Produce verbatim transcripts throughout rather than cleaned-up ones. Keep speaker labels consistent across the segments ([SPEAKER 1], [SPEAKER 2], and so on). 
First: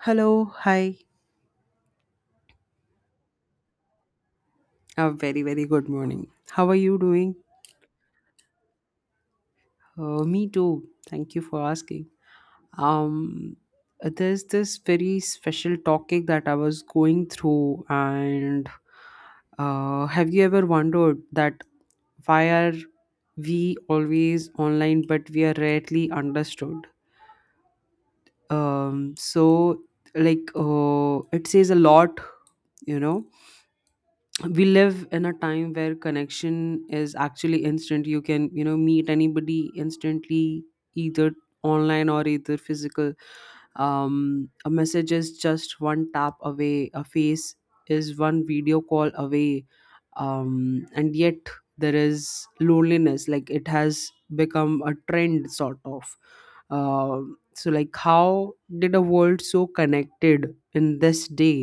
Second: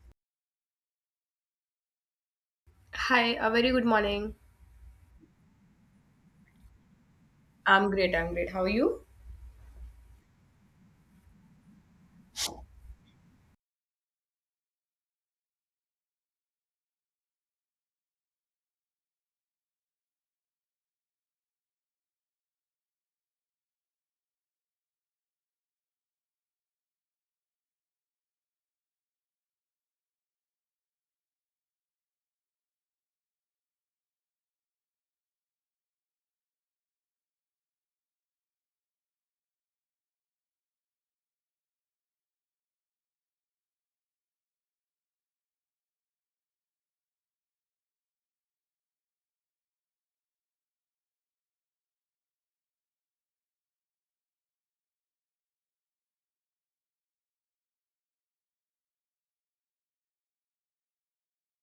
[SPEAKER 1] Hello, hi.
[SPEAKER 2] Hi, a very good morning.
[SPEAKER 1] A very, very good morning. How are you doing?
[SPEAKER 2] I'm great. I'm great. How are you?
[SPEAKER 1] Uh, me too. Thank you for asking. Um, there's this very special topic that I was going through, and uh, have you ever wondered that why are we always online but we are rarely understood? Um, so, like, uh, it says a lot, you know. We live in a time where connection is actually instant. You can, you know meet anybody instantly, either online or either physical. Um a message is just one tap away, a face is one video call away. Um, and yet there is loneliness, like it has become a trend, sort of. Um so, like, how did a world so connected in this day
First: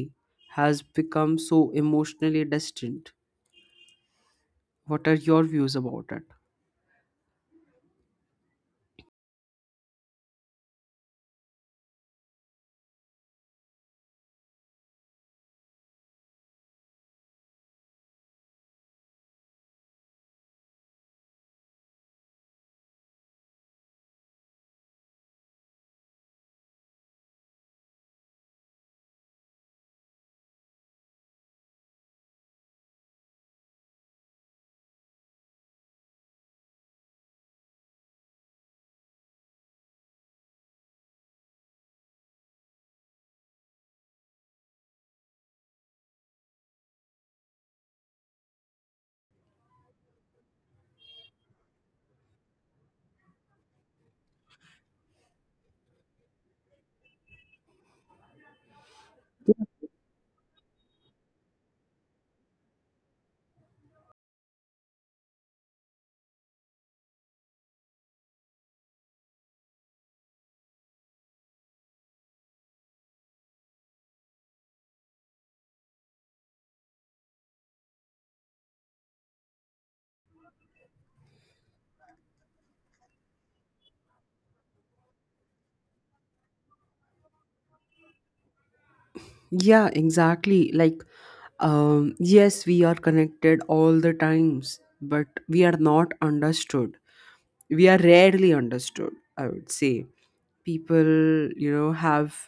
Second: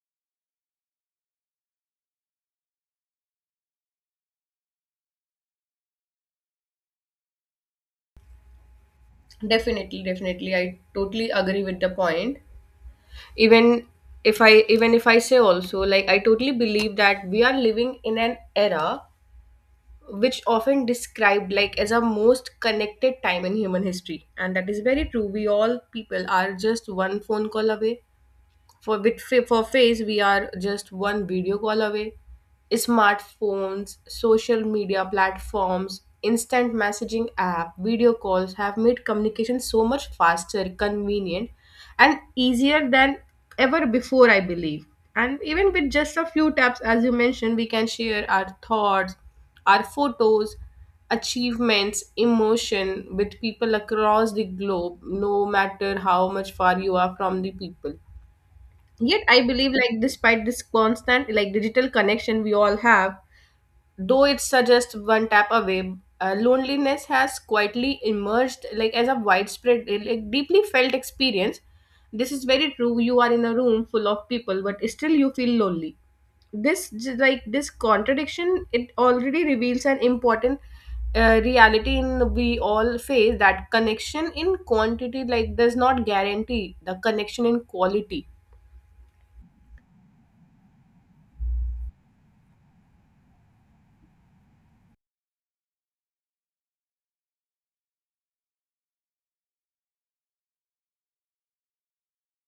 [SPEAKER 1] has become so emotionally distant? What are your views about it?
[SPEAKER 2] Definitely, definitely. I totally agree with the point. Even if I even if I say also, like I totally believe that we are living in an era which often described like as a most connected time in human history. And that is very true. We all people are just one phone call away. For with fa- for face, we are just one video call away. Smartphones, social media platforms, instant messaging app, video calls have made communication so much faster, convenient, and easier than ever before, I believe. And even with just a few taps, as you mentioned, we can share our thoughts, our photos, achievements, emotion with people across the globe, no matter how much far you are from the people. Yet I believe like despite this constant like digital connection we all have, though it's just one tap away, uh, loneliness has quietly emerged like as a widespread uh, like deeply felt experience. This is very true. You are in a room full of people, but still you feel lonely. This j- like this contradiction it already reveals an important uh, reality in we all face that connection in quantity like does not guarantee the connection in quality.
[SPEAKER 1] Yeah, exactly. Like um yes, we are connected all the times, but we are not understood. We are rarely understood, I would say. People, you know have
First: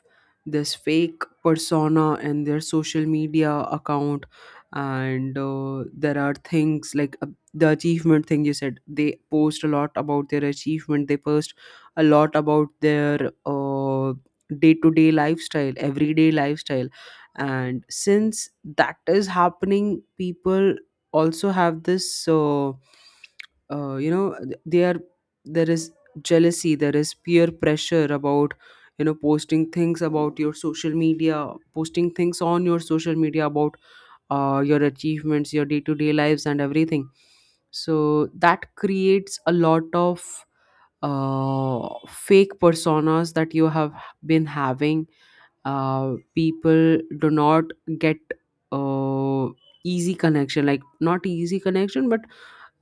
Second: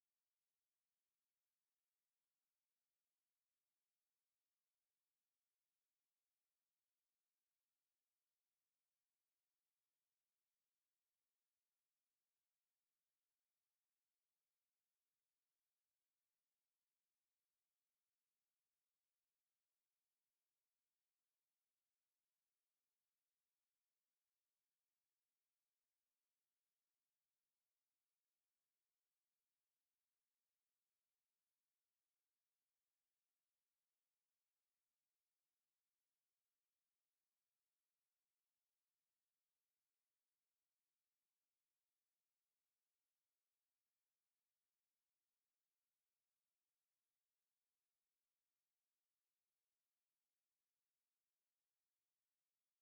[SPEAKER 1] this fake persona in their social media account. And uh, there are things like, uh, the achievement thing you said. They post a lot about their achievement. They post a lot about their uh, day-to-day lifestyle, everyday lifestyle. And since that is happening, people also have this uh, uh, you know, th- they are, there is jealousy, there is peer pressure about, you know, posting things about your social media, posting things on your social media about uh, your achievements, your day-to-day lives and everything. So that creates a lot of uh, fake personas that you have been having. Uh, people do not get uh, easy connection, like not easy connection, but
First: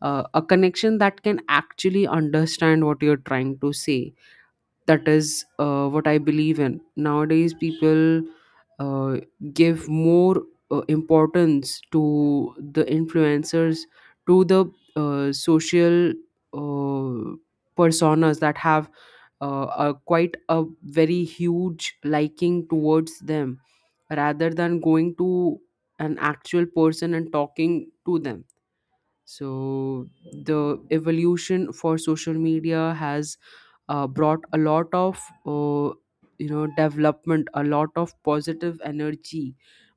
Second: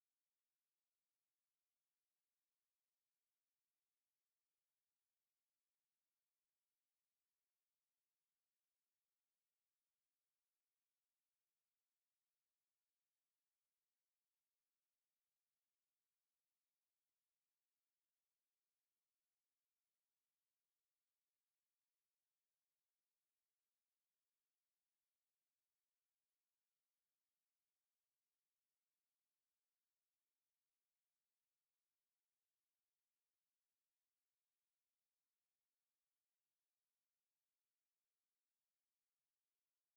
[SPEAKER 1] uh, a connection that can actually understand what you're trying to say. That is uh, what I believe in. Nowadays people uh, give more uh, importance to the influencers, to the uh, social uh, personas that have uh, a quite a very huge liking towards them, rather than going to an actual person and talking to them. So the evolution for social media has uh, brought a lot of uh, you know, development, a lot of positive energy,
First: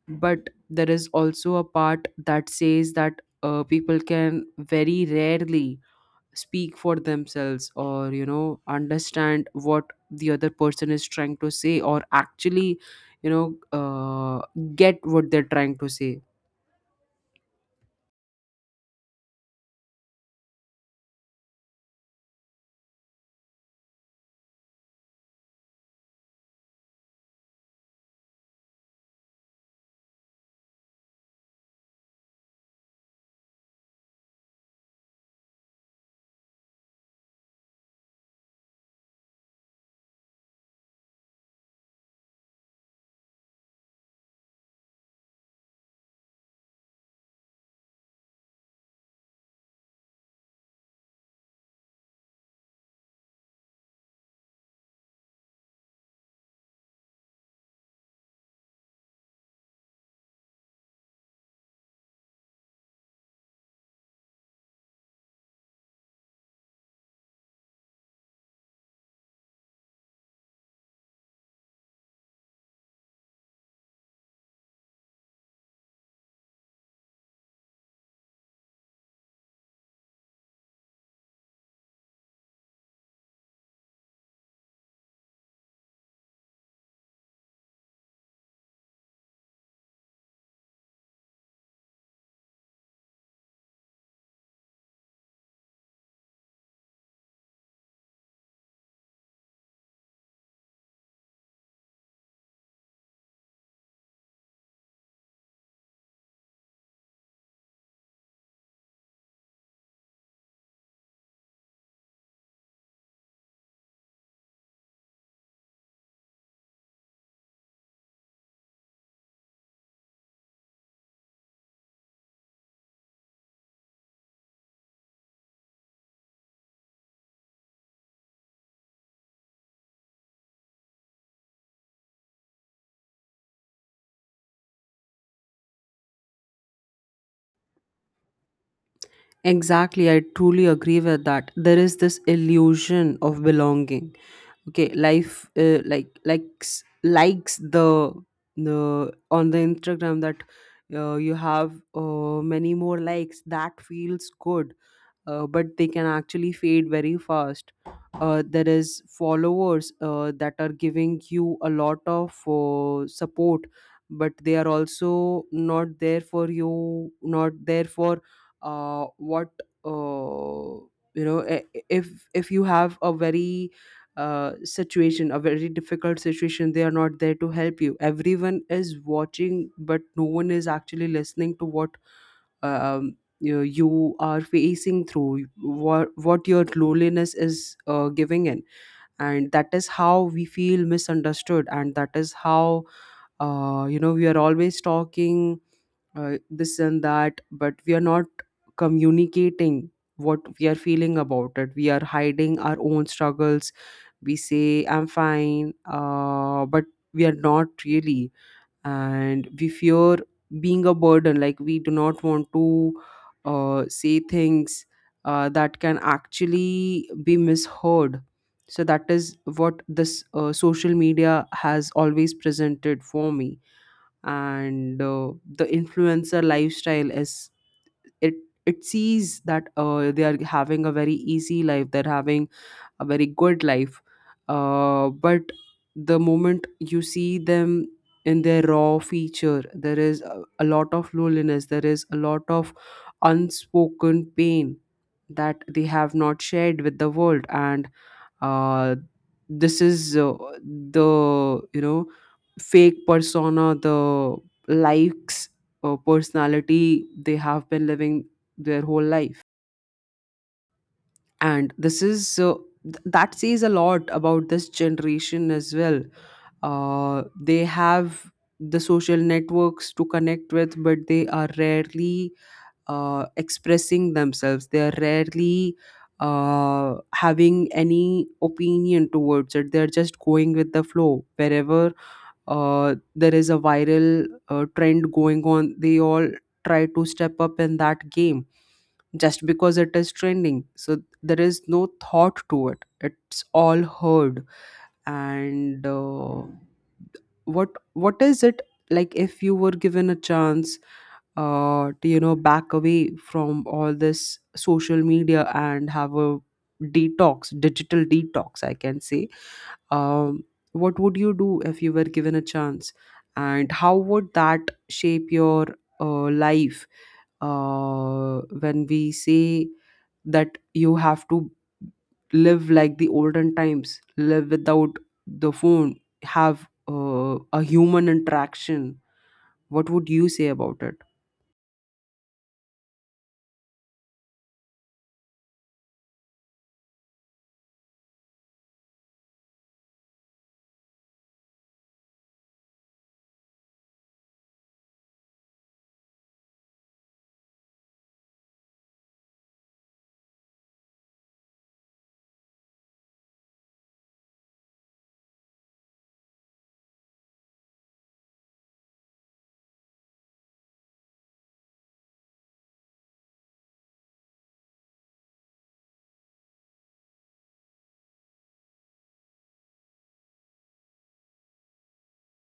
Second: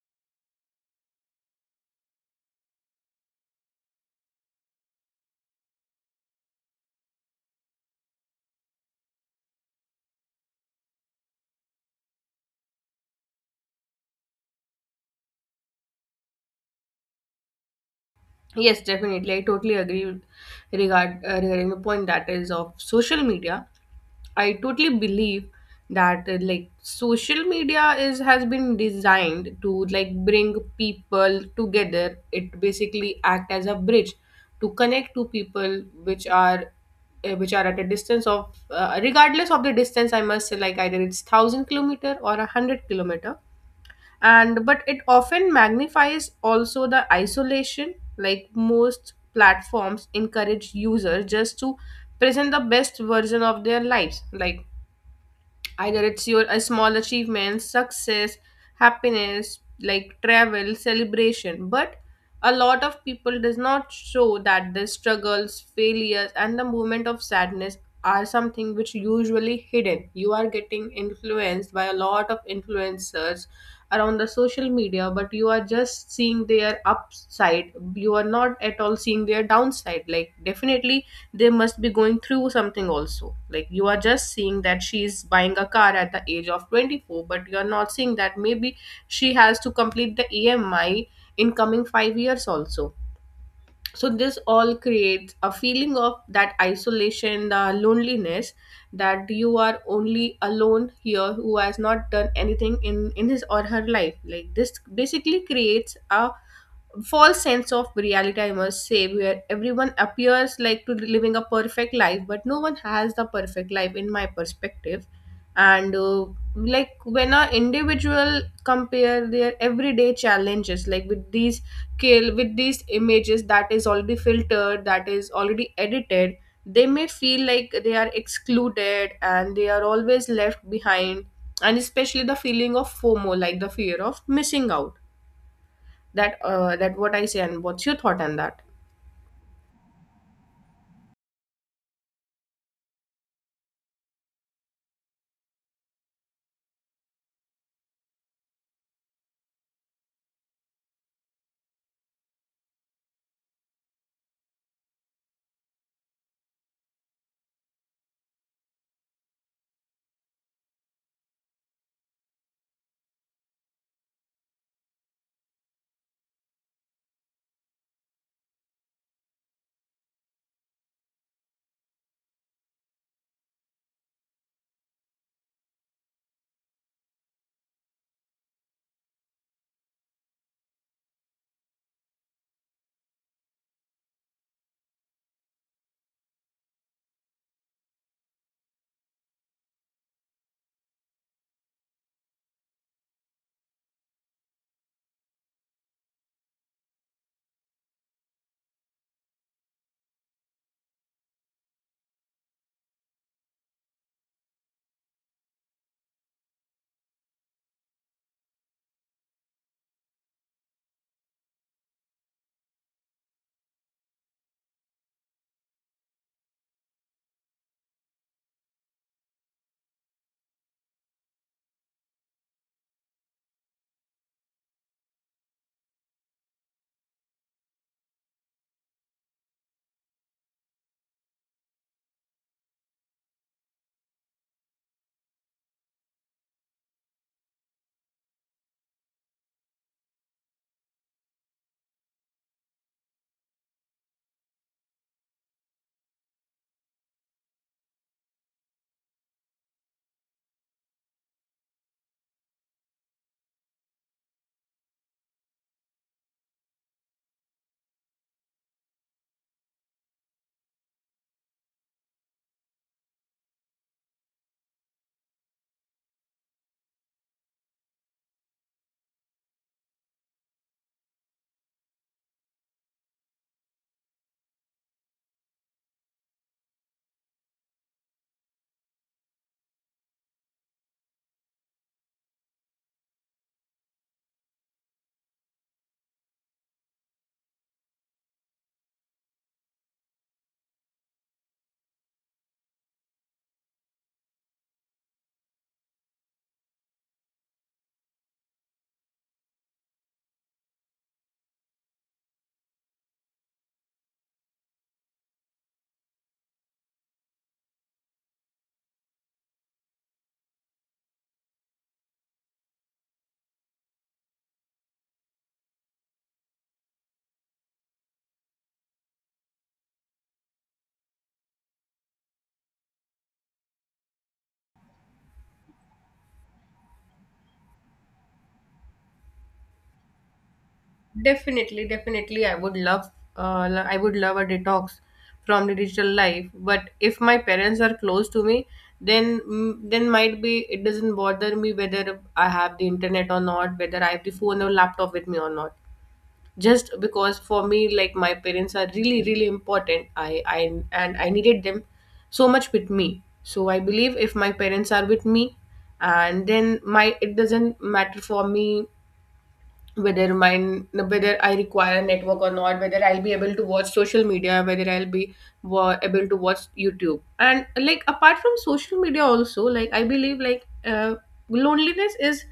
[SPEAKER 1] but there is also a part that says that uh, people can very rarely speak for themselves or, you know, understand what the other person is trying to say, or actually, you know, uh, get what they're trying to say.
[SPEAKER 2] Yes, definitely. I totally agree regard uh, regarding the point that is of social media. I totally believe that uh, like social media is has been designed to like bring people together. It basically act as a bridge to connect to people which are uh, which are at a distance of uh, regardless of the distance. I must say like either it's thousand kilometer or a hundred kilometer, and but it often magnifies also the isolation, like most platforms encourage users just to present the best version of their lives, like either it's your a small achievement, success, happiness, like travel celebration. But a lot of people does not show that the struggles, failures, and the moment of sadness are something which usually hidden. You are getting influenced by a lot of influencers around the social media, but you are just seeing their upside, you are not at all seeing their downside, like definitely they must be going through something also. Like you are just seeing that she's buying a car at the age of twenty-four, but you're not seeing that maybe she has to complete the E M I in coming five years also. So this all creates a feeling of that isolation, the loneliness, that you are only alone here who has not done anything in in his or her life. Like this basically creates a false sense of reality, I must say, where everyone appears like to living a perfect life, but no one has the perfect life in my perspective. And uh, like when a individual compare their everyday challenges, like with these kill with these images that is already filtered, that is already edited, they may feel like they are excluded and they are always left behind. And especially the feeling of FOMO, like the fear of missing out, that uh, that what I say. And what's your thought on that?
[SPEAKER 1] Exactly, I truly agree with that. There is this illusion of belonging. Okay, life, uh, like likes likes, the the on the Instagram, that uh, you have uh, many more likes. That feels good, uh, but they can actually fade very fast. Uh, there is followers uh, that are giving you a lot of uh, support, but they are also not there for you, not there for uh, what uh, you know. I- I- If if you have a very uh, situation, a very difficult situation, they are not there to help you. Everyone is watching, but no one is actually listening to what, um, you you are facing through, what what your loneliness is uh, giving in. And that is how we feel misunderstood, and that is how, uh, you know, we are always talking uh, this and that, but we are not communicating what we are feeling about it. We are hiding our own struggles. We say I'm fine, uh, but we are not really. And we fear being a burden, like we do not want to uh, say things uh, that can actually be misheard. So that is what this uh, social media has always presented for me. And uh, the influencer lifestyle is, it it sees that uh, they are having a very easy life, they're having a very good life, uh, but the moment you see them in their raw feature, there is a, a lot of loneliness, there is a lot of unspoken pain that they have not shared with the world. And uh, this is uh, the, you know, fake persona, the likes uh, personality they have been living their whole life. And this is, uh, th- that says a lot about this generation as well. Uh, they have the social networks to connect with, but they are rarely uh, expressing themselves. They are rarely uh, having any opinion towards it. They're just going with the flow. Wherever uh, there is a viral uh, trend going on, they all try to step up in that game, just because it is trending. So there is no thought to it, it's all heard. And uh, what what is it, like, if you were given a chance uh, to, you know, back away from all this social media and have a detox, digital detox, I can say. um, what would you do if you were given a chance, and how would that shape your uh, life uh, when we say that you have to live like the olden times, live without the phone, have uh, a human interaction? What would you say about it?
[SPEAKER 2] Definitely, definitely, I would love, uh, lo- I would love a detox from the digital life. But if my parents are close to me, then mm, then might be it doesn't bother me whether I have the internet or not, whether I have the phone or laptop with me or not. Just because for me, like my parents are really really important. I i and I needed them so much with me. So I believe if my parents are with me, and then my it doesn't matter for me whether mine whether I require a network or not, whether I'll be able to watch social media, whether I'll be wa- able to watch YouTube. And like apart from social media also, like I believe like uh, loneliness is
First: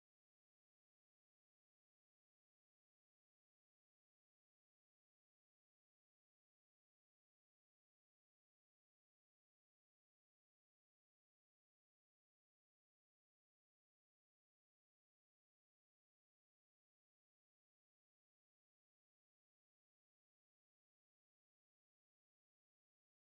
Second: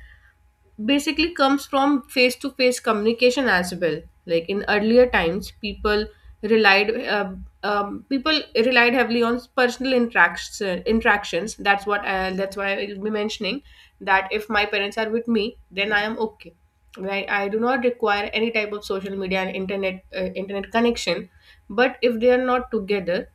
[SPEAKER 2] basically comes from face to face communication as well. Like in earlier times people relied uh, um, people relied heavily on personal interactions. interactions that's what uh, that's why I will be mentioning that if my parents are with me, then I am okay. Right, I do not require any type of social media and internet uh, internet connection. But if they are not together,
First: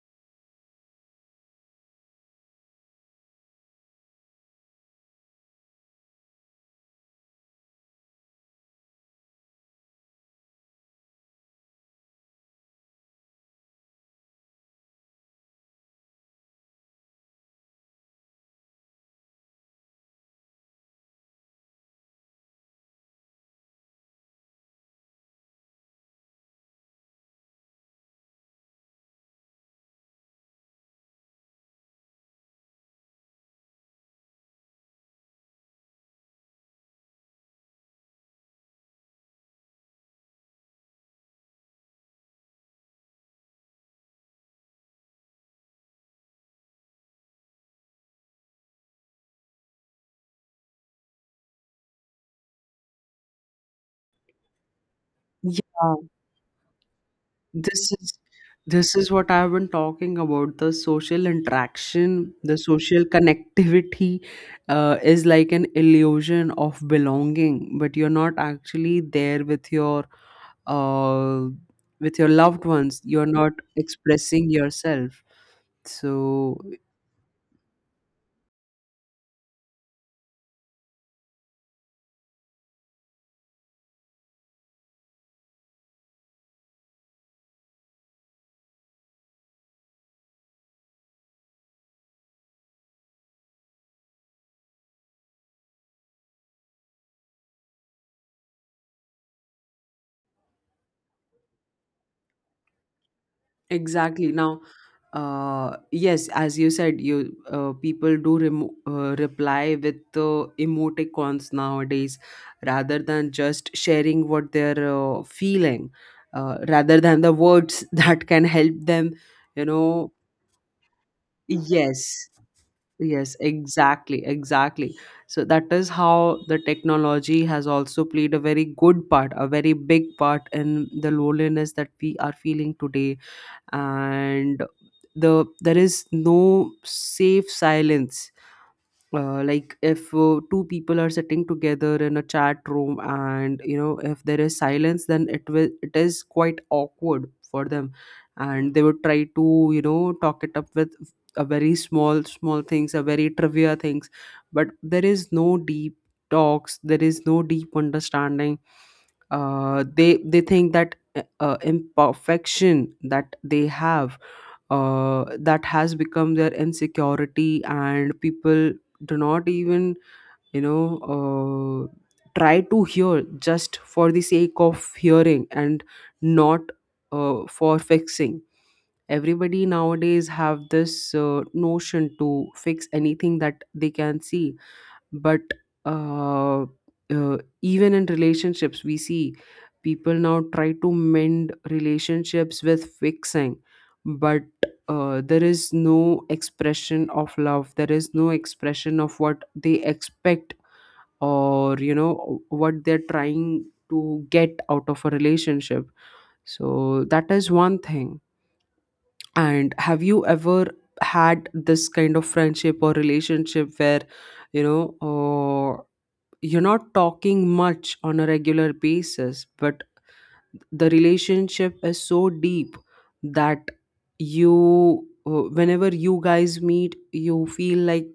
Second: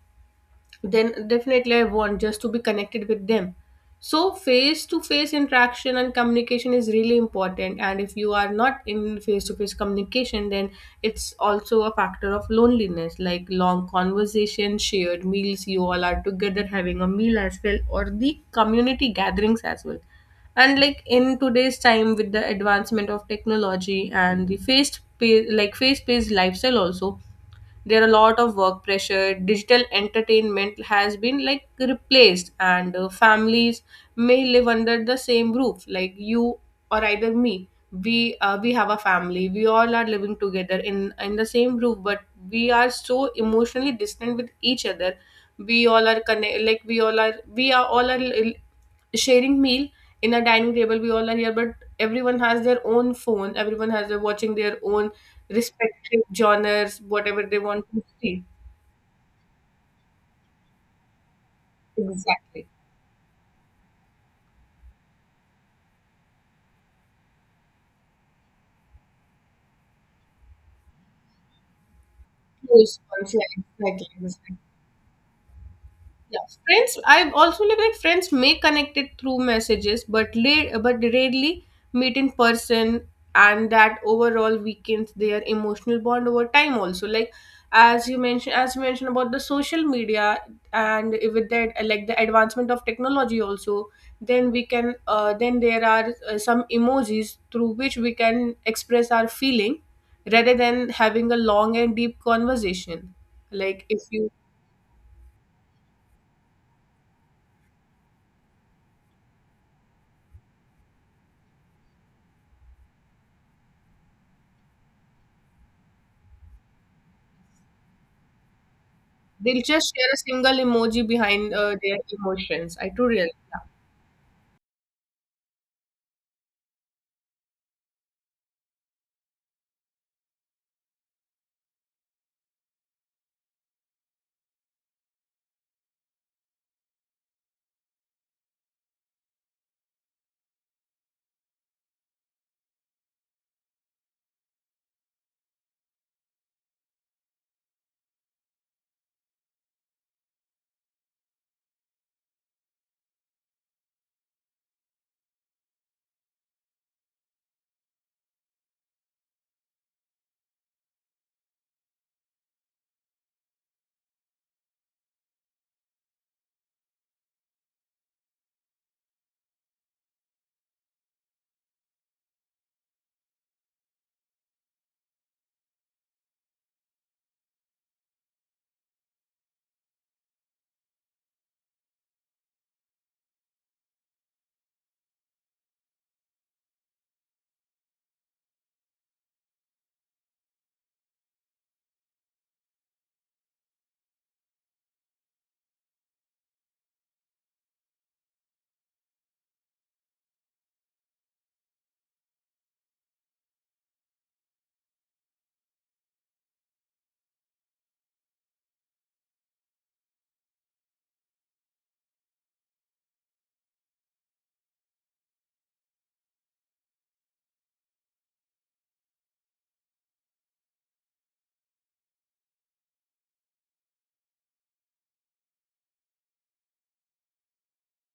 [SPEAKER 2] then definitely I want just to be connected with them. So face to face interaction and communication is really important. And if you are not in face to face communication, then it's also a factor of loneliness, like long conversation, shared meals, you all are together having a meal as well, or the community gatherings as well. And like in today's time, with the advancement of technology and the faced pa- like face-paced lifestyle also, there are a lot of work pressure. Digital entertainment has been like replaced, and uh, families may live under the same roof, like you or either me. We uh, we have a family, we all are living together in in the same roof, but we are so emotionally distant with each other. we all are connect like we all are we are all are sharing meal in a dining table. We all are here, but everyone has their own phone. Everyone has their watching their own
[SPEAKER 1] Yeah.
[SPEAKER 2] respective genres, whatever they want
[SPEAKER 1] This
[SPEAKER 2] to
[SPEAKER 1] is,
[SPEAKER 2] see.
[SPEAKER 1] this is what I've been talking about. The social interaction, the
[SPEAKER 2] Exactly.
[SPEAKER 1] social connectivity, uh, is like an illusion of belonging, but you're not actually there with your uh, with your loved
[SPEAKER 2] Close
[SPEAKER 1] ones. You're
[SPEAKER 2] ones, yeah,
[SPEAKER 1] not
[SPEAKER 2] exactly,
[SPEAKER 1] expressing
[SPEAKER 2] exactly.
[SPEAKER 1] yourself.
[SPEAKER 2] Yeah,
[SPEAKER 1] So
[SPEAKER 2] friends. I also live like friends may connect it through messages, but la- but rarely meet in person, and that overall weakens their emotional bond over time. Also, like as you mentioned, as you mentioned about the social media. And with that, uh, like the advancement of technology, also, then we can uh, then there are uh, some emojis through which we can express our feeling rather than having a long and deep conversation, like if
[SPEAKER 1] exactly.
[SPEAKER 2] you.
[SPEAKER 1] Now, uh, yes, as you said, you uh, people do remo- uh, reply with uh, emoticons nowadays, rather than just sharing what they're uh, feeling, uh, rather than the words that can help them,
[SPEAKER 2] They'll
[SPEAKER 1] you
[SPEAKER 2] just share
[SPEAKER 1] know.
[SPEAKER 2] a single emoji behind uh, their
[SPEAKER 1] Yes,
[SPEAKER 2] emotions. I do realize.
[SPEAKER 1] yes, exactly, exactly. So that is how the technology has also played a very good part, a very big part in the loneliness that we are feeling today. And the there is no safe silence, uh, like if uh, two people are sitting together in a chat room, and you know, if there is silence, then it will it is quite awkward for them, and they would try to, you know, talk it up with a very small small things, a very trivia things. But there is no deep talks, there is no deep understanding. uh, they they think that uh, imperfection that they have uh, that has become their insecurity, and people do not even, you know uh, try to hear just for the sake of hearing, and not uh, for fixing. Everybody nowadays have this uh, notion to fix anything that they can see. But uh, uh, even in relationships we see people now try to mend relationships with fixing. But uh, there is no expression of love, there is no expression of what they expect, or, you know, what they're trying to get out of a relationship. So that is one thing. And have you ever had this kind of friendship or relationship where, you know uh, you're not talking much on a regular basis, but the relationship is so deep that you, uh, whenever you guys meet, you feel like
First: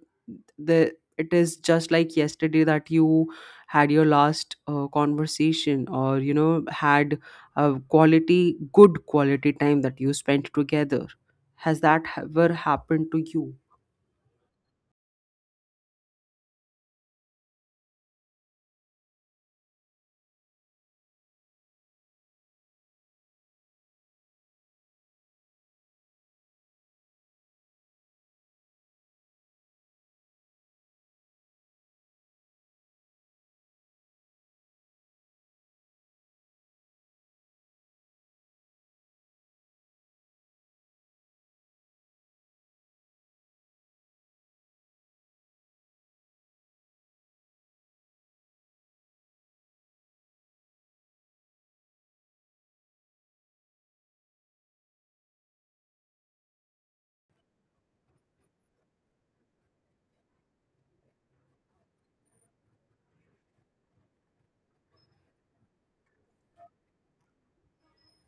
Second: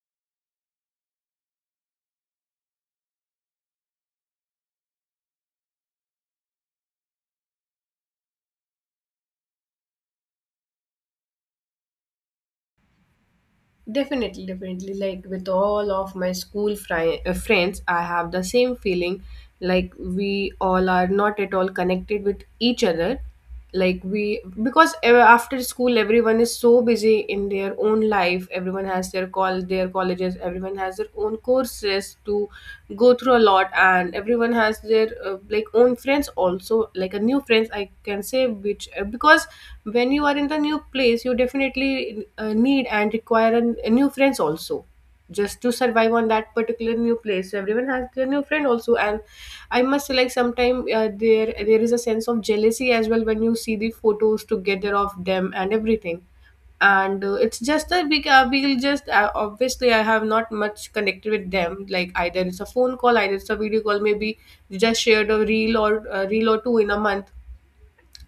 [SPEAKER 1] the it is just like yesterday that you had your last uh, conversation, or, you know, had a quality, good quality time that you spent together? Has that ever happened to you?
[SPEAKER 2] Definitely, definitely. Like with all of my school fri- uh, friends, I have the same feeling. Like we all are not at all connected with each other. Like we, because ev- after school, everyone is so busy in their own life. Everyone has their call, their colleges. Everyone has their own courses to go through a lot, and everyone has their uh, like own friends also, like a new friends I can say, which uh, because when you are in the new place you definitely uh, need and require a, a new friends also, just to survive on that particular new place. So everyone has their new friend also. And I must say like sometime uh, there there is a sense of jealousy as well, when you see the photos together of them and everything. And uh, it's just that we ca- we'll just uh, obviously I have not much connected with them. Like either it's a phone call, either it's a video call. Maybe we just shared a reel or a reel or two in a month.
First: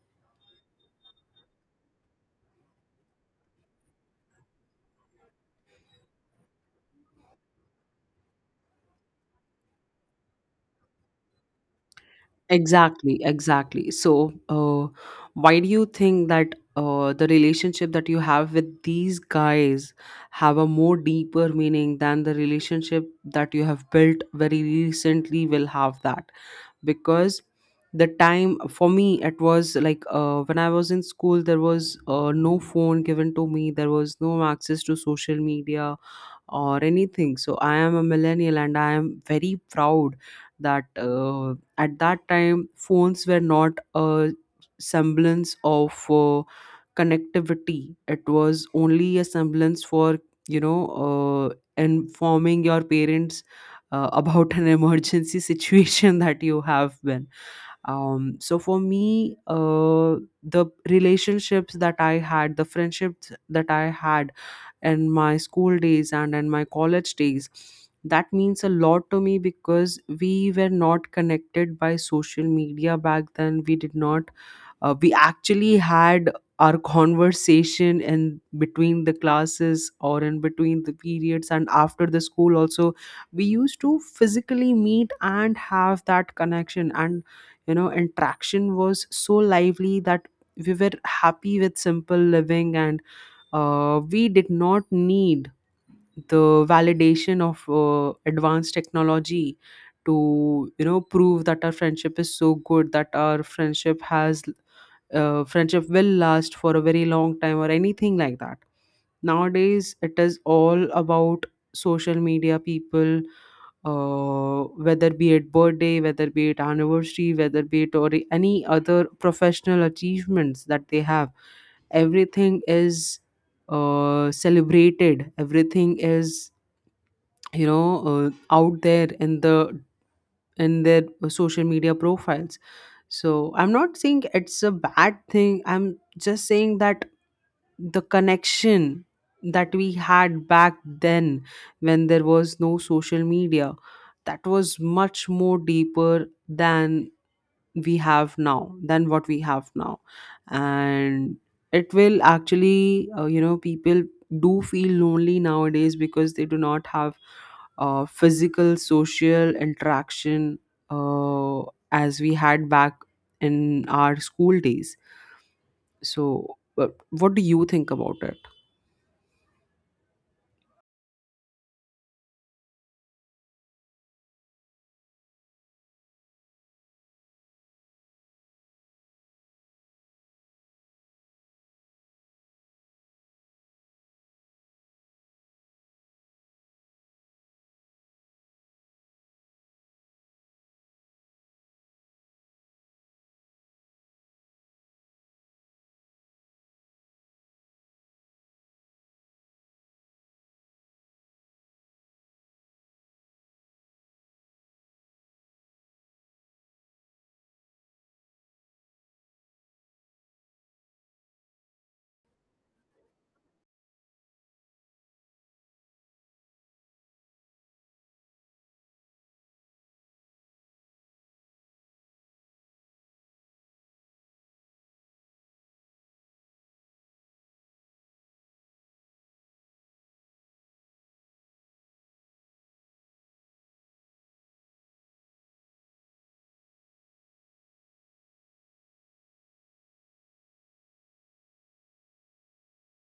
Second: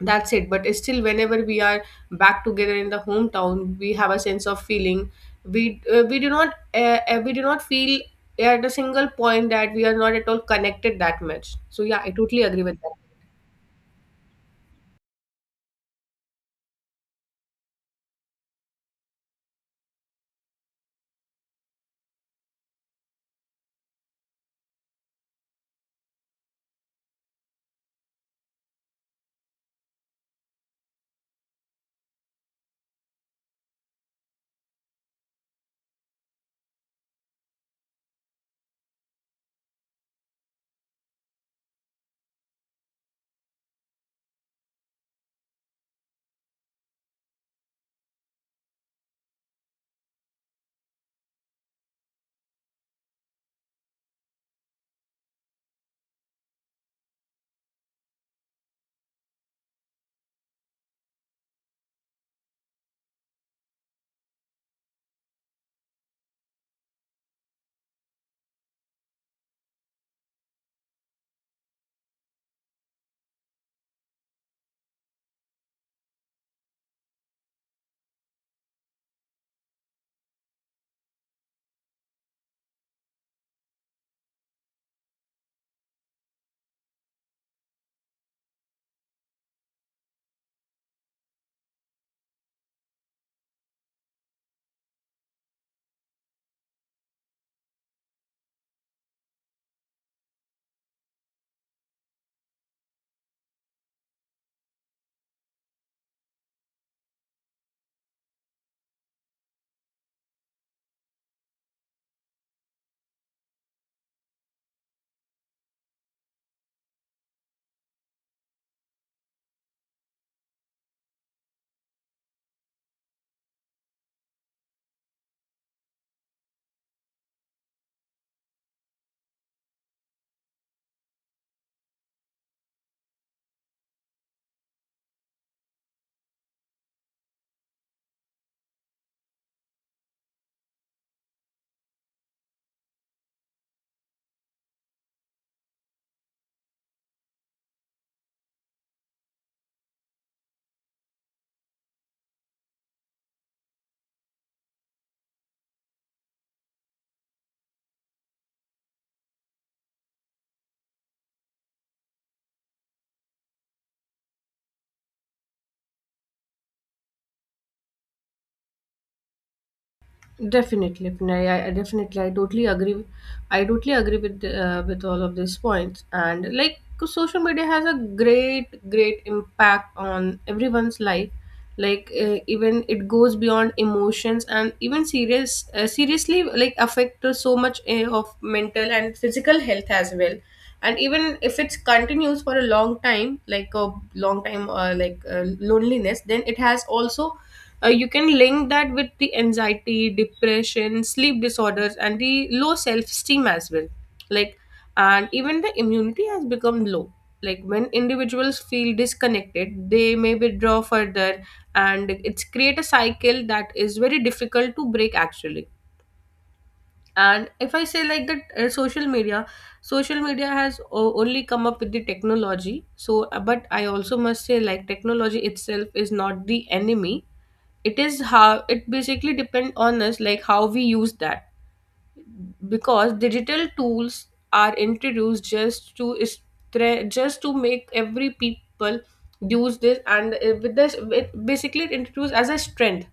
[SPEAKER 2] That's it. But still, whenever we are back together in the hometown, we have a sense of feeling. We uh, we do not uh, uh, we do not feel at a single point that we are not at all connected that much. So yeah, I totally agree with that.
[SPEAKER 1] Exactly, exactly. So, uh, why do you think that uh, the relationship that you have with these guys have a more deeper meaning than the relationship that you have built very recently will have that? Because the time for me, it was like, uh, when I was in school, there was uh, no phone given to me, there was no access to social media or anything. So I am a millennial, and I am very proud that, uh, at that time, phones were not a semblance of uh, connectivity. It was only a semblance for, you know, uh, informing your parents uh, about an emergency situation that you have been um, so for me uh, the relationships that I had, the friendships that I had in my school days and in my college days, that means a lot to me because we were not connected by social media back then. We did not uh, we actually had our conversation in between the classes or in between the periods, and after the school also we used to physically meet and have that connection and, you know, interaction was so lively. That we were happy with simple living and uh, we did not need the validation of uh, advanced technology to, you know, prove that our friendship is so good, that our friendship has uh, friendship will last for a very long time or anything like that. Nowadays it is all about social media. People uh, whether be it birthday, whether be it anniversary, whether be it or any other professional achievements that they have, everything is, uh, celebrated. Everything is, you know, uh, out there in the in their uh, social media profiles. So I'm not saying it's a bad thing, I'm just saying that the connection that we had back then, when there was no social media, that was much more deeper than we have now than what we have now. And it will actually, uh, you know, people do feel lonely nowadays because they do not have uh, physical social interaction, uh, as we had back in our school days. So, but what do you think about it?
[SPEAKER 2] Definitely, Vinay. I, I definitely, I totally agree. with- I totally agree with uh, with all of these points. And like, 'cause social media has a great, great impact on everyone's life. Like, uh, even it goes beyond emotions and even serious, uh, seriously, like affect to so much uh, of mental and physical health as well. And even if it continues for a long time, like a long time, uh, like uh, loneliness, then it has also uh, you can link that with the anxiety, depression, sleep disorders, and the low self-esteem as well, like, and even the immunity has become low, like when individuals feel disconnected they may withdraw further, and it's create a cycle that is very difficult to break actually. And if I say like that uh, social media social media has o- only come up with the technology, so uh, but I also must say, like, technology itself is not the enemy. It is how it basically depend on us, like how we use that. Because digital tools are introduced just to is- tre- just to make every people use this and uh, with this, it basically it introduced as a strength,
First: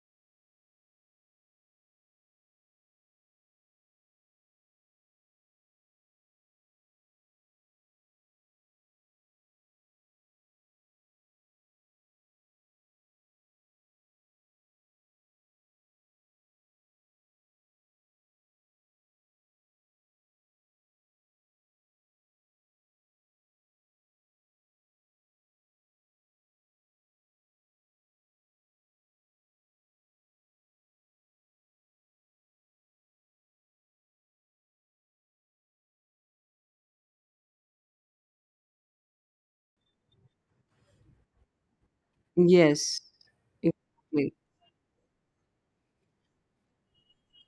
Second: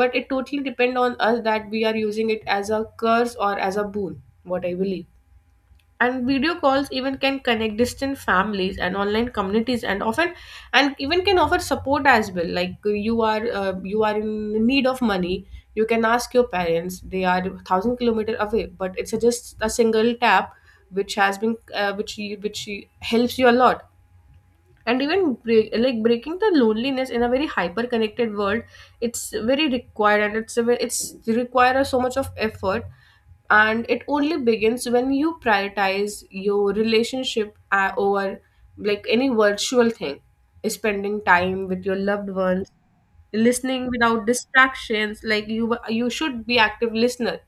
[SPEAKER 2] but it totally depend on us that we are using it as a curse or as a boon, what I believe. And video calls even can connect distant families and online communities and often, and even can offer support as well. Like, uh, you are uh, you are in need of money, you can ask your parents, they are a thousand kilometer away, but it's a, just a single tap which has been uh, which you, which helps you a lot. And even break, like breaking the loneliness in a very hyper connected world, it's very required, and it's a, ve- it's requires so much of effort. And it only begins when you prioritize your relationship uh, over like any virtual thing: spending time with your loved ones,
[SPEAKER 1] Yes.
[SPEAKER 2] listening without
[SPEAKER 1] Exactly.
[SPEAKER 2] distractions, like you you should be active listener,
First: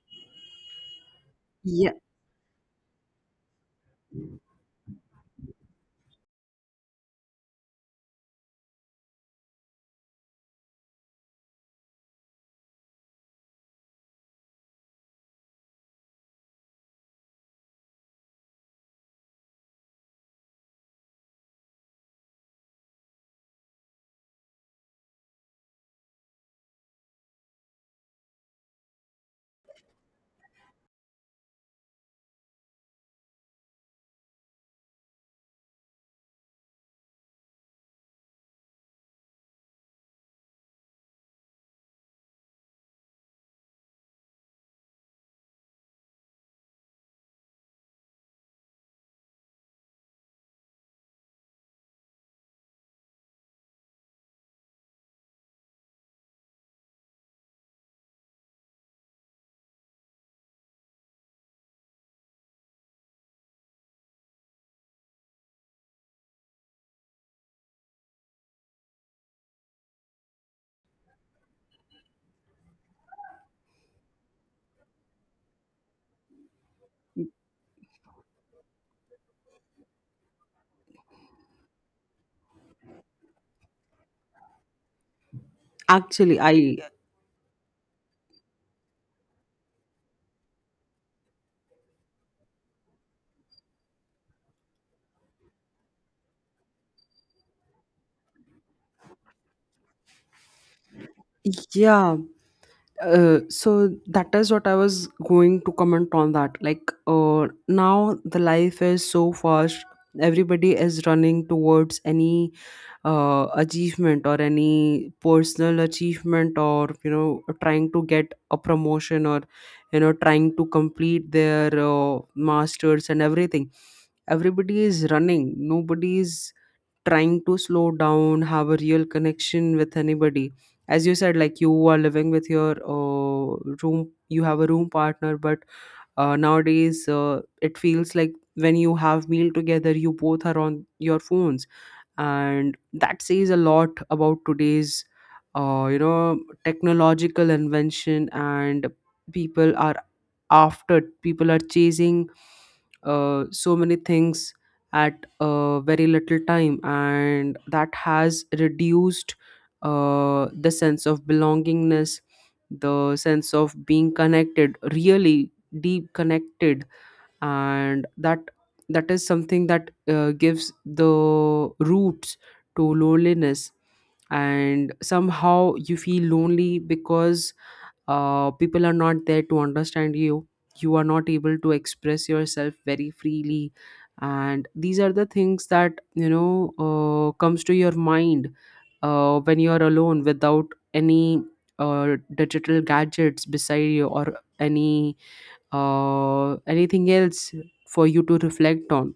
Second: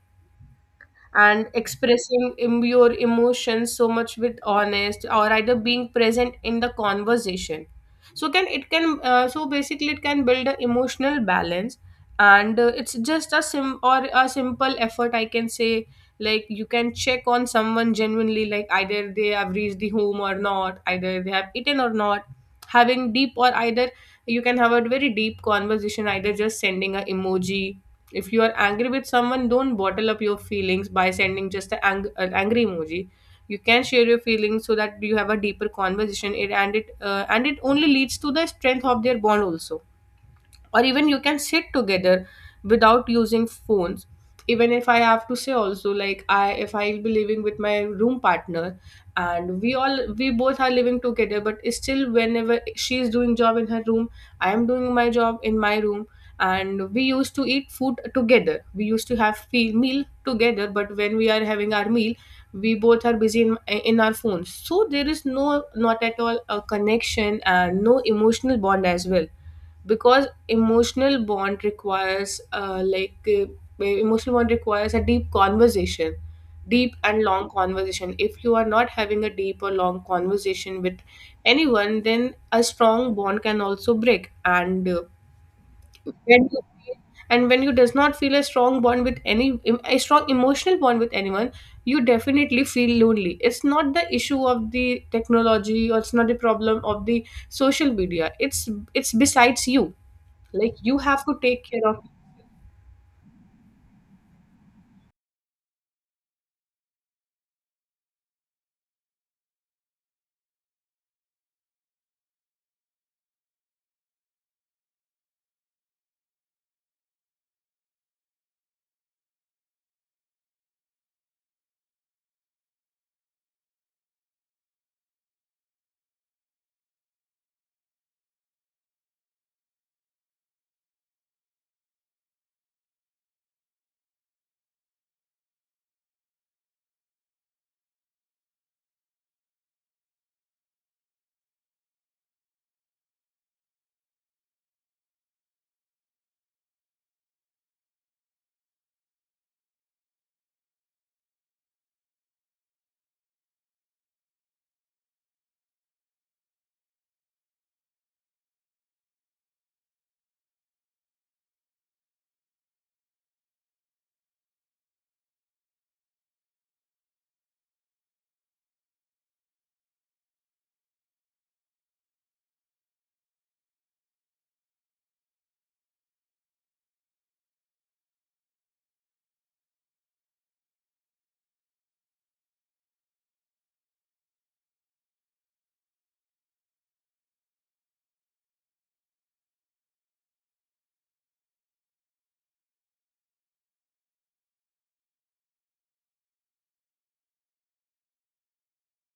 [SPEAKER 2] and
[SPEAKER 1] Yeah.
[SPEAKER 2] expressing em- your emotions so much with honest, or either being present in the conversation. So can it can uh, so basically it can build an emotional balance. And uh, it's just a sim, or a simple effort I can say. Like, you can check on someone genuinely, like either they have reached the home or not, either they have eaten or not, having deep, or either you can have a very deep conversation, either just sending a emoji. If you are angry with someone, don't bottle up your feelings by sending just a ang- an angry emoji. You can share your feelings so that you have a deeper conversation. It and it uh, and it only leads to the strength of their bond also. Or even you can sit together without using phones. Even if I have to say also, like, I if I'll be living with my room partner, and we all we both are living together, but still, whenever she is doing job in her room, I am doing my job in my room. And we used to eat food together, we used to have fe- meal together, but when we are having our meal, we both are busy in, in our phones. So there is no, not at all a connection, and no emotional bond as well. Because emotional bond requires uh, like uh, emotional bond requires a deep conversation, deep and long conversation. If you are not having a deep or long conversation with anyone, then a strong bond can also break. And uh,
[SPEAKER 1] actually
[SPEAKER 2] when you
[SPEAKER 1] I
[SPEAKER 2] and when you does not feel a strong bond with any a strong emotional bond with anyone, you definitely feel lonely. It's not the issue of the technology, or it's not the problem of the social media, it's it's besides you. Like, you have to take care of.
[SPEAKER 1] Yeah. Uh, so that is what I was going to comment on that. Like, uh, now the life is so fast. Everybody is running towards any uh, achievement or any personal achievement, or you know, trying to get a promotion, or you know, trying to complete their uh, masters and everything. Everybody is running. Nobody is trying to slow down, have a real connection with anybody. As you said, like you are living with your uh, room, you have a room partner, but uh, nowadays uh, it feels like when you have meal together, you both are on your phones, and that says a lot about today's, uh, you know, technological invention. And people are after people are chasing uh, so many things at uh, very little time, and that has reduced uh, the sense of belongingness, the sense of being connected really deep connected. And that that is something that, uh, gives the roots to loneliness. And somehow you feel lonely because uh, people are not there to understand you, you are not able to express yourself very freely. And these are the things that, you know, uh, comes to your mind uh, when you are alone without any uh, digital gadgets beside you, or any uh, anything else for you to reflect on.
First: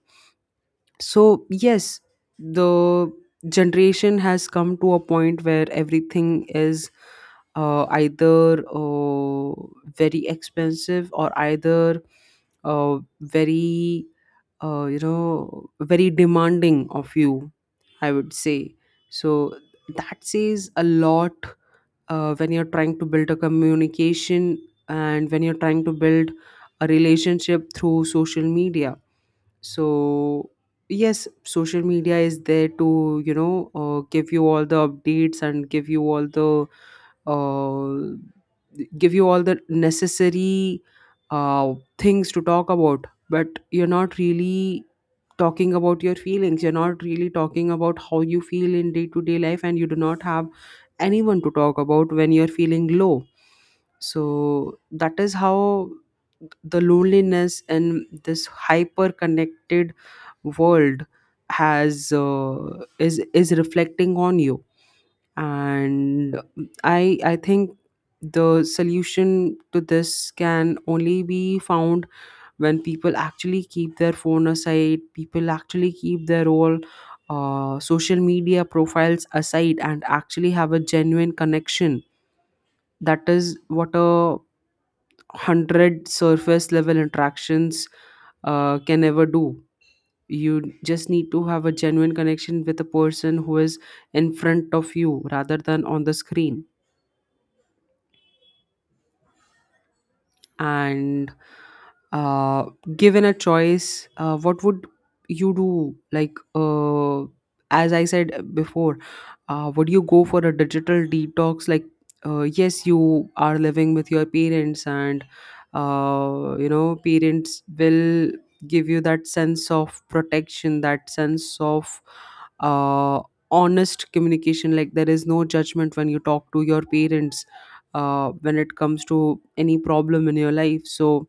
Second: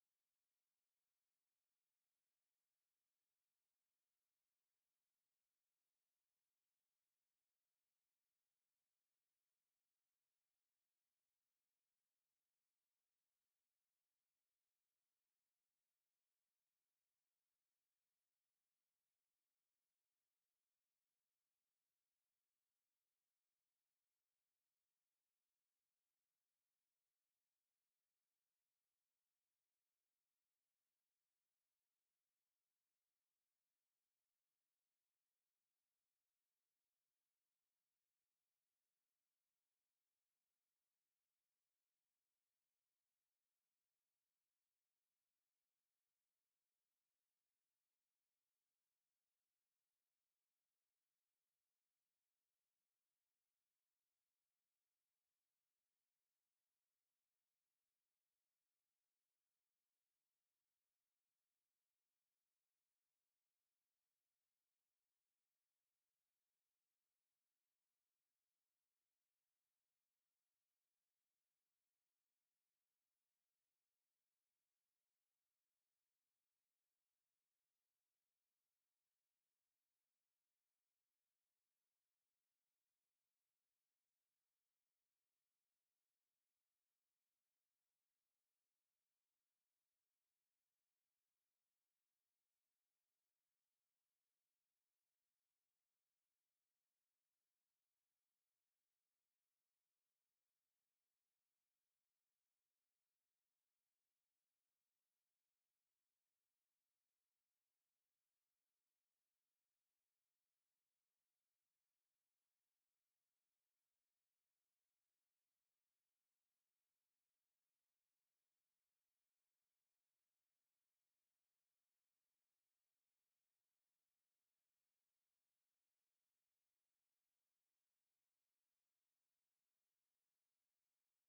[SPEAKER 1] So, yes, the generation has come to a point where everything is, uh, either uh, very expensive, or either, uh, very, uh, you know, very demanding of you, I would say. So, that says a lot uh, when you're trying to build a communication, and when you're trying to build a relationship through social media. So, yes, social media is there to, you know, uh, give you all the updates, and give you all the uh, give you all the necessary uh, things to talk about. But you're not really talking about your feelings, you're not really talking about how you feel in day to day life, and you do not have anyone to talk about when you're feeling low. So that is how the loneliness in this hyper connected world has uh, is is reflecting on you. And i i think the solution to this can only be found when people actually keep their phone aside, people actually keep their all uh, social media profiles aside, and actually have a genuine connection. That is what a hundred surface level interactions uh, can ever do. You just need to have a genuine connection with a person who is in front of you, rather than on the screen. And uh, given a choice, uh, what would you do? Like, uh, as I said before, uh, would you go for a digital detox? Like, uh, yes, you are living with your parents, and uh, you know, parents will give you that sense of protection, that sense of, uh, honest communication. Like, there is no judgment when you talk to your parents uh, when it comes to any problem in your life. So,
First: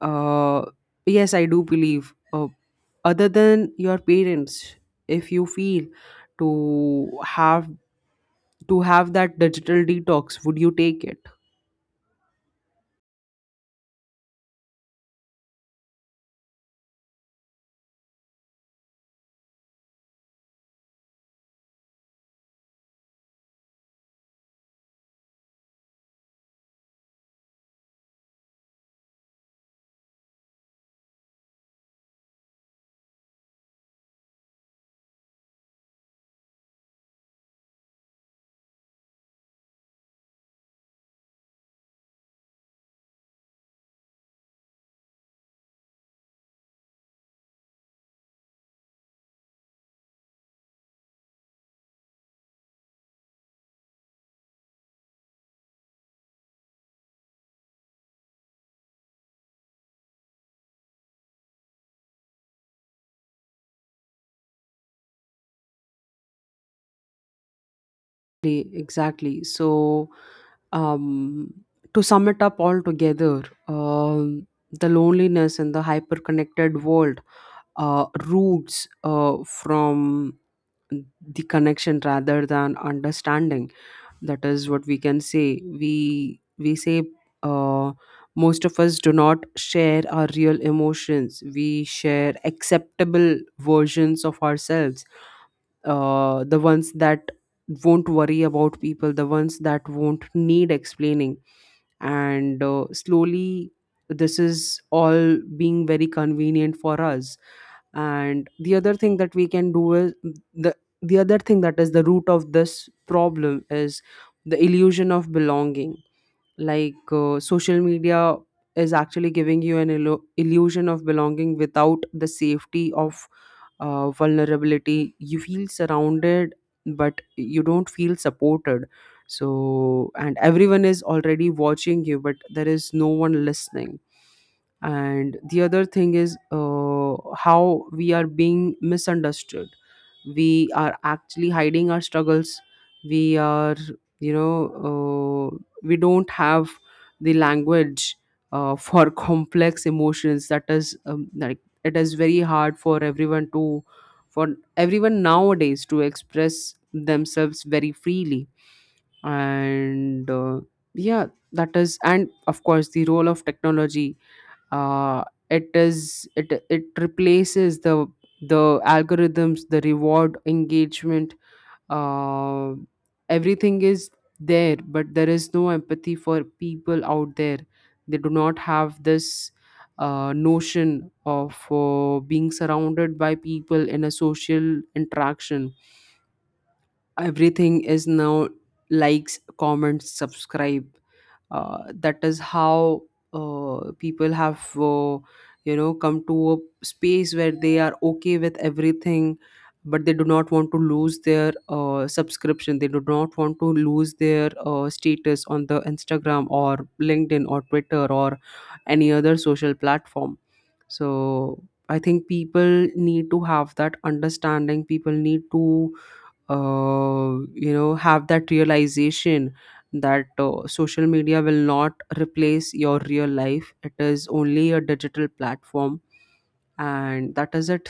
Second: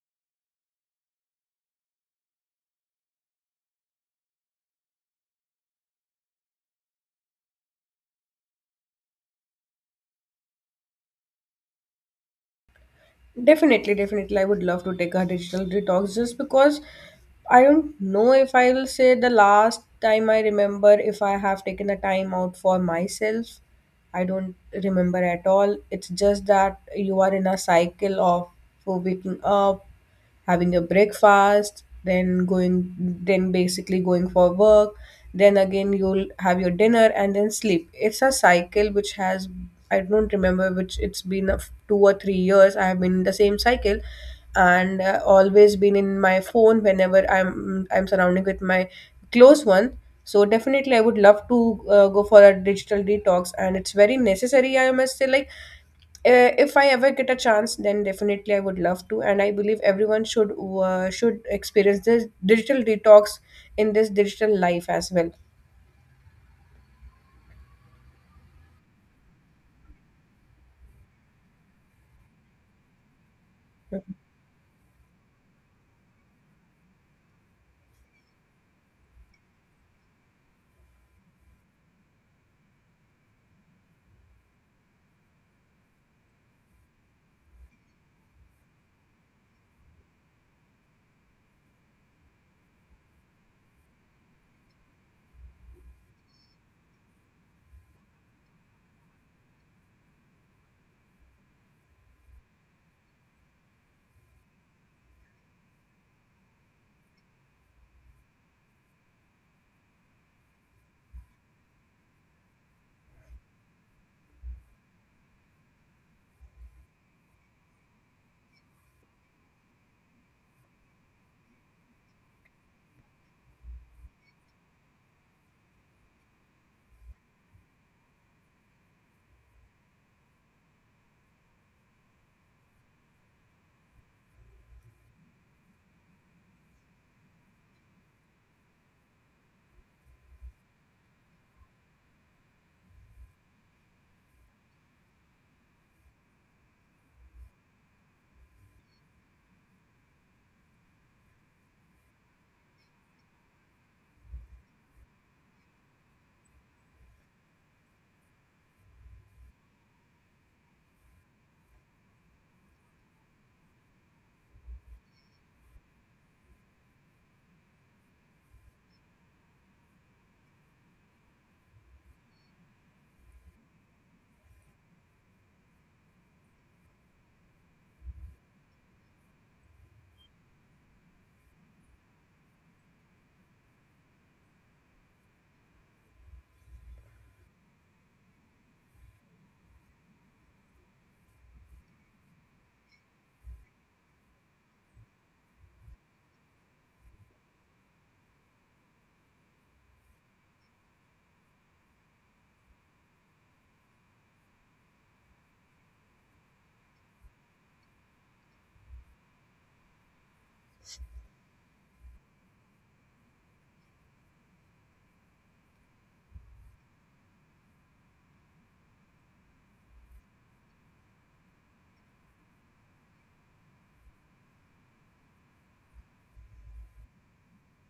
[SPEAKER 1] uh, yes, I do believe, uh, other than your parents, if you feel to have to have that digital detox, would you take it?
[SPEAKER 2] Definitely, definitely. I would love to take a digital detox just because I don't know if I will say the last time I remember if I have taken the time out for myself. I don't remember at all. It's just that you are in a cycle of waking up, having a breakfast, then going, then basically going for work, then again you'll have your dinner and then sleep. It's a cycle which has, I don't remember which, it's been a f- two or three years. I have been in the same cycle, and uh, always been in my phone whenever I'm, I'm surrounding with my close one. So definitely I would love to uh, go for a digital detox, and it's very necessary. I must say, like uh, if I ever get a chance, then definitely I would love to, and I believe everyone should uh, should experience this digital detox in this digital life as well.
[SPEAKER 1] Exactly, exactly. So, um, to sum it up all together, um, the loneliness in the hyper-connected world uh, roots uh, from the connection rather than understanding. That is what we can say we we say uh, Most of us do not share our real emotions, we share acceptable versions of ourselves, uh, the ones that won't worry about people, the ones that won't need explaining. And uh, slowly this is all being very convenient for us. And the other thing that we can do is the the other thing, that is the root of this problem, is the illusion of belonging. Like, uh, social media is actually giving you an illu- illusion of belonging without the safety of, uh, vulnerability. You feel surrounded, but you don't feel supported. So, and everyone is already watching you, but there is no one listening. And the other thing is, uh, how we are being misunderstood. We are actually hiding our struggles, we are, you know, uh, we don't have the language uh, for complex emotions. That is, um, like, it is very hard for everyone to, for everyone nowadays to express themselves very freely. And uh, yeah, that is, and of course, the role of technology, uh, it is it it replaces the the algorithms, the reward engagement, uh, everything is there, but there is no empathy for people out there. They do not have this uh, notion of uh, being surrounded by people in a social interaction. Everything is now likes, comments, subscribe. Uh, that is how uh, people have, uh, you know, come to a space where they are okay with everything, but they do not want to lose their uh, subscription, they do not want to lose their uh, status on the Instagram, or LinkedIn, or Twitter, or any other social platform. So I think people need to have that understanding, people need to, uh, you know, have that realization, that uh, social media will not replace your real life, it is only a digital platform, and that is it.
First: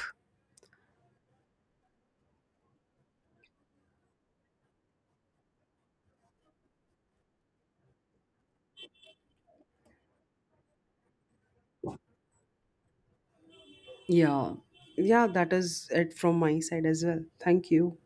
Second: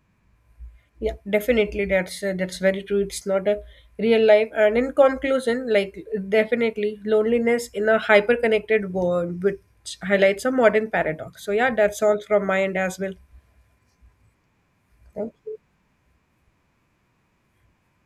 [SPEAKER 2] Yeah, definitely that's uh, that's very true. It's not a real life. And in conclusion, like, definitely loneliness in a hyper connected world, which highlights a modern paradox. So yeah, that's all from my end as well.
[SPEAKER 1] Yeah. Yeah, that is it from my side as well. Thank you.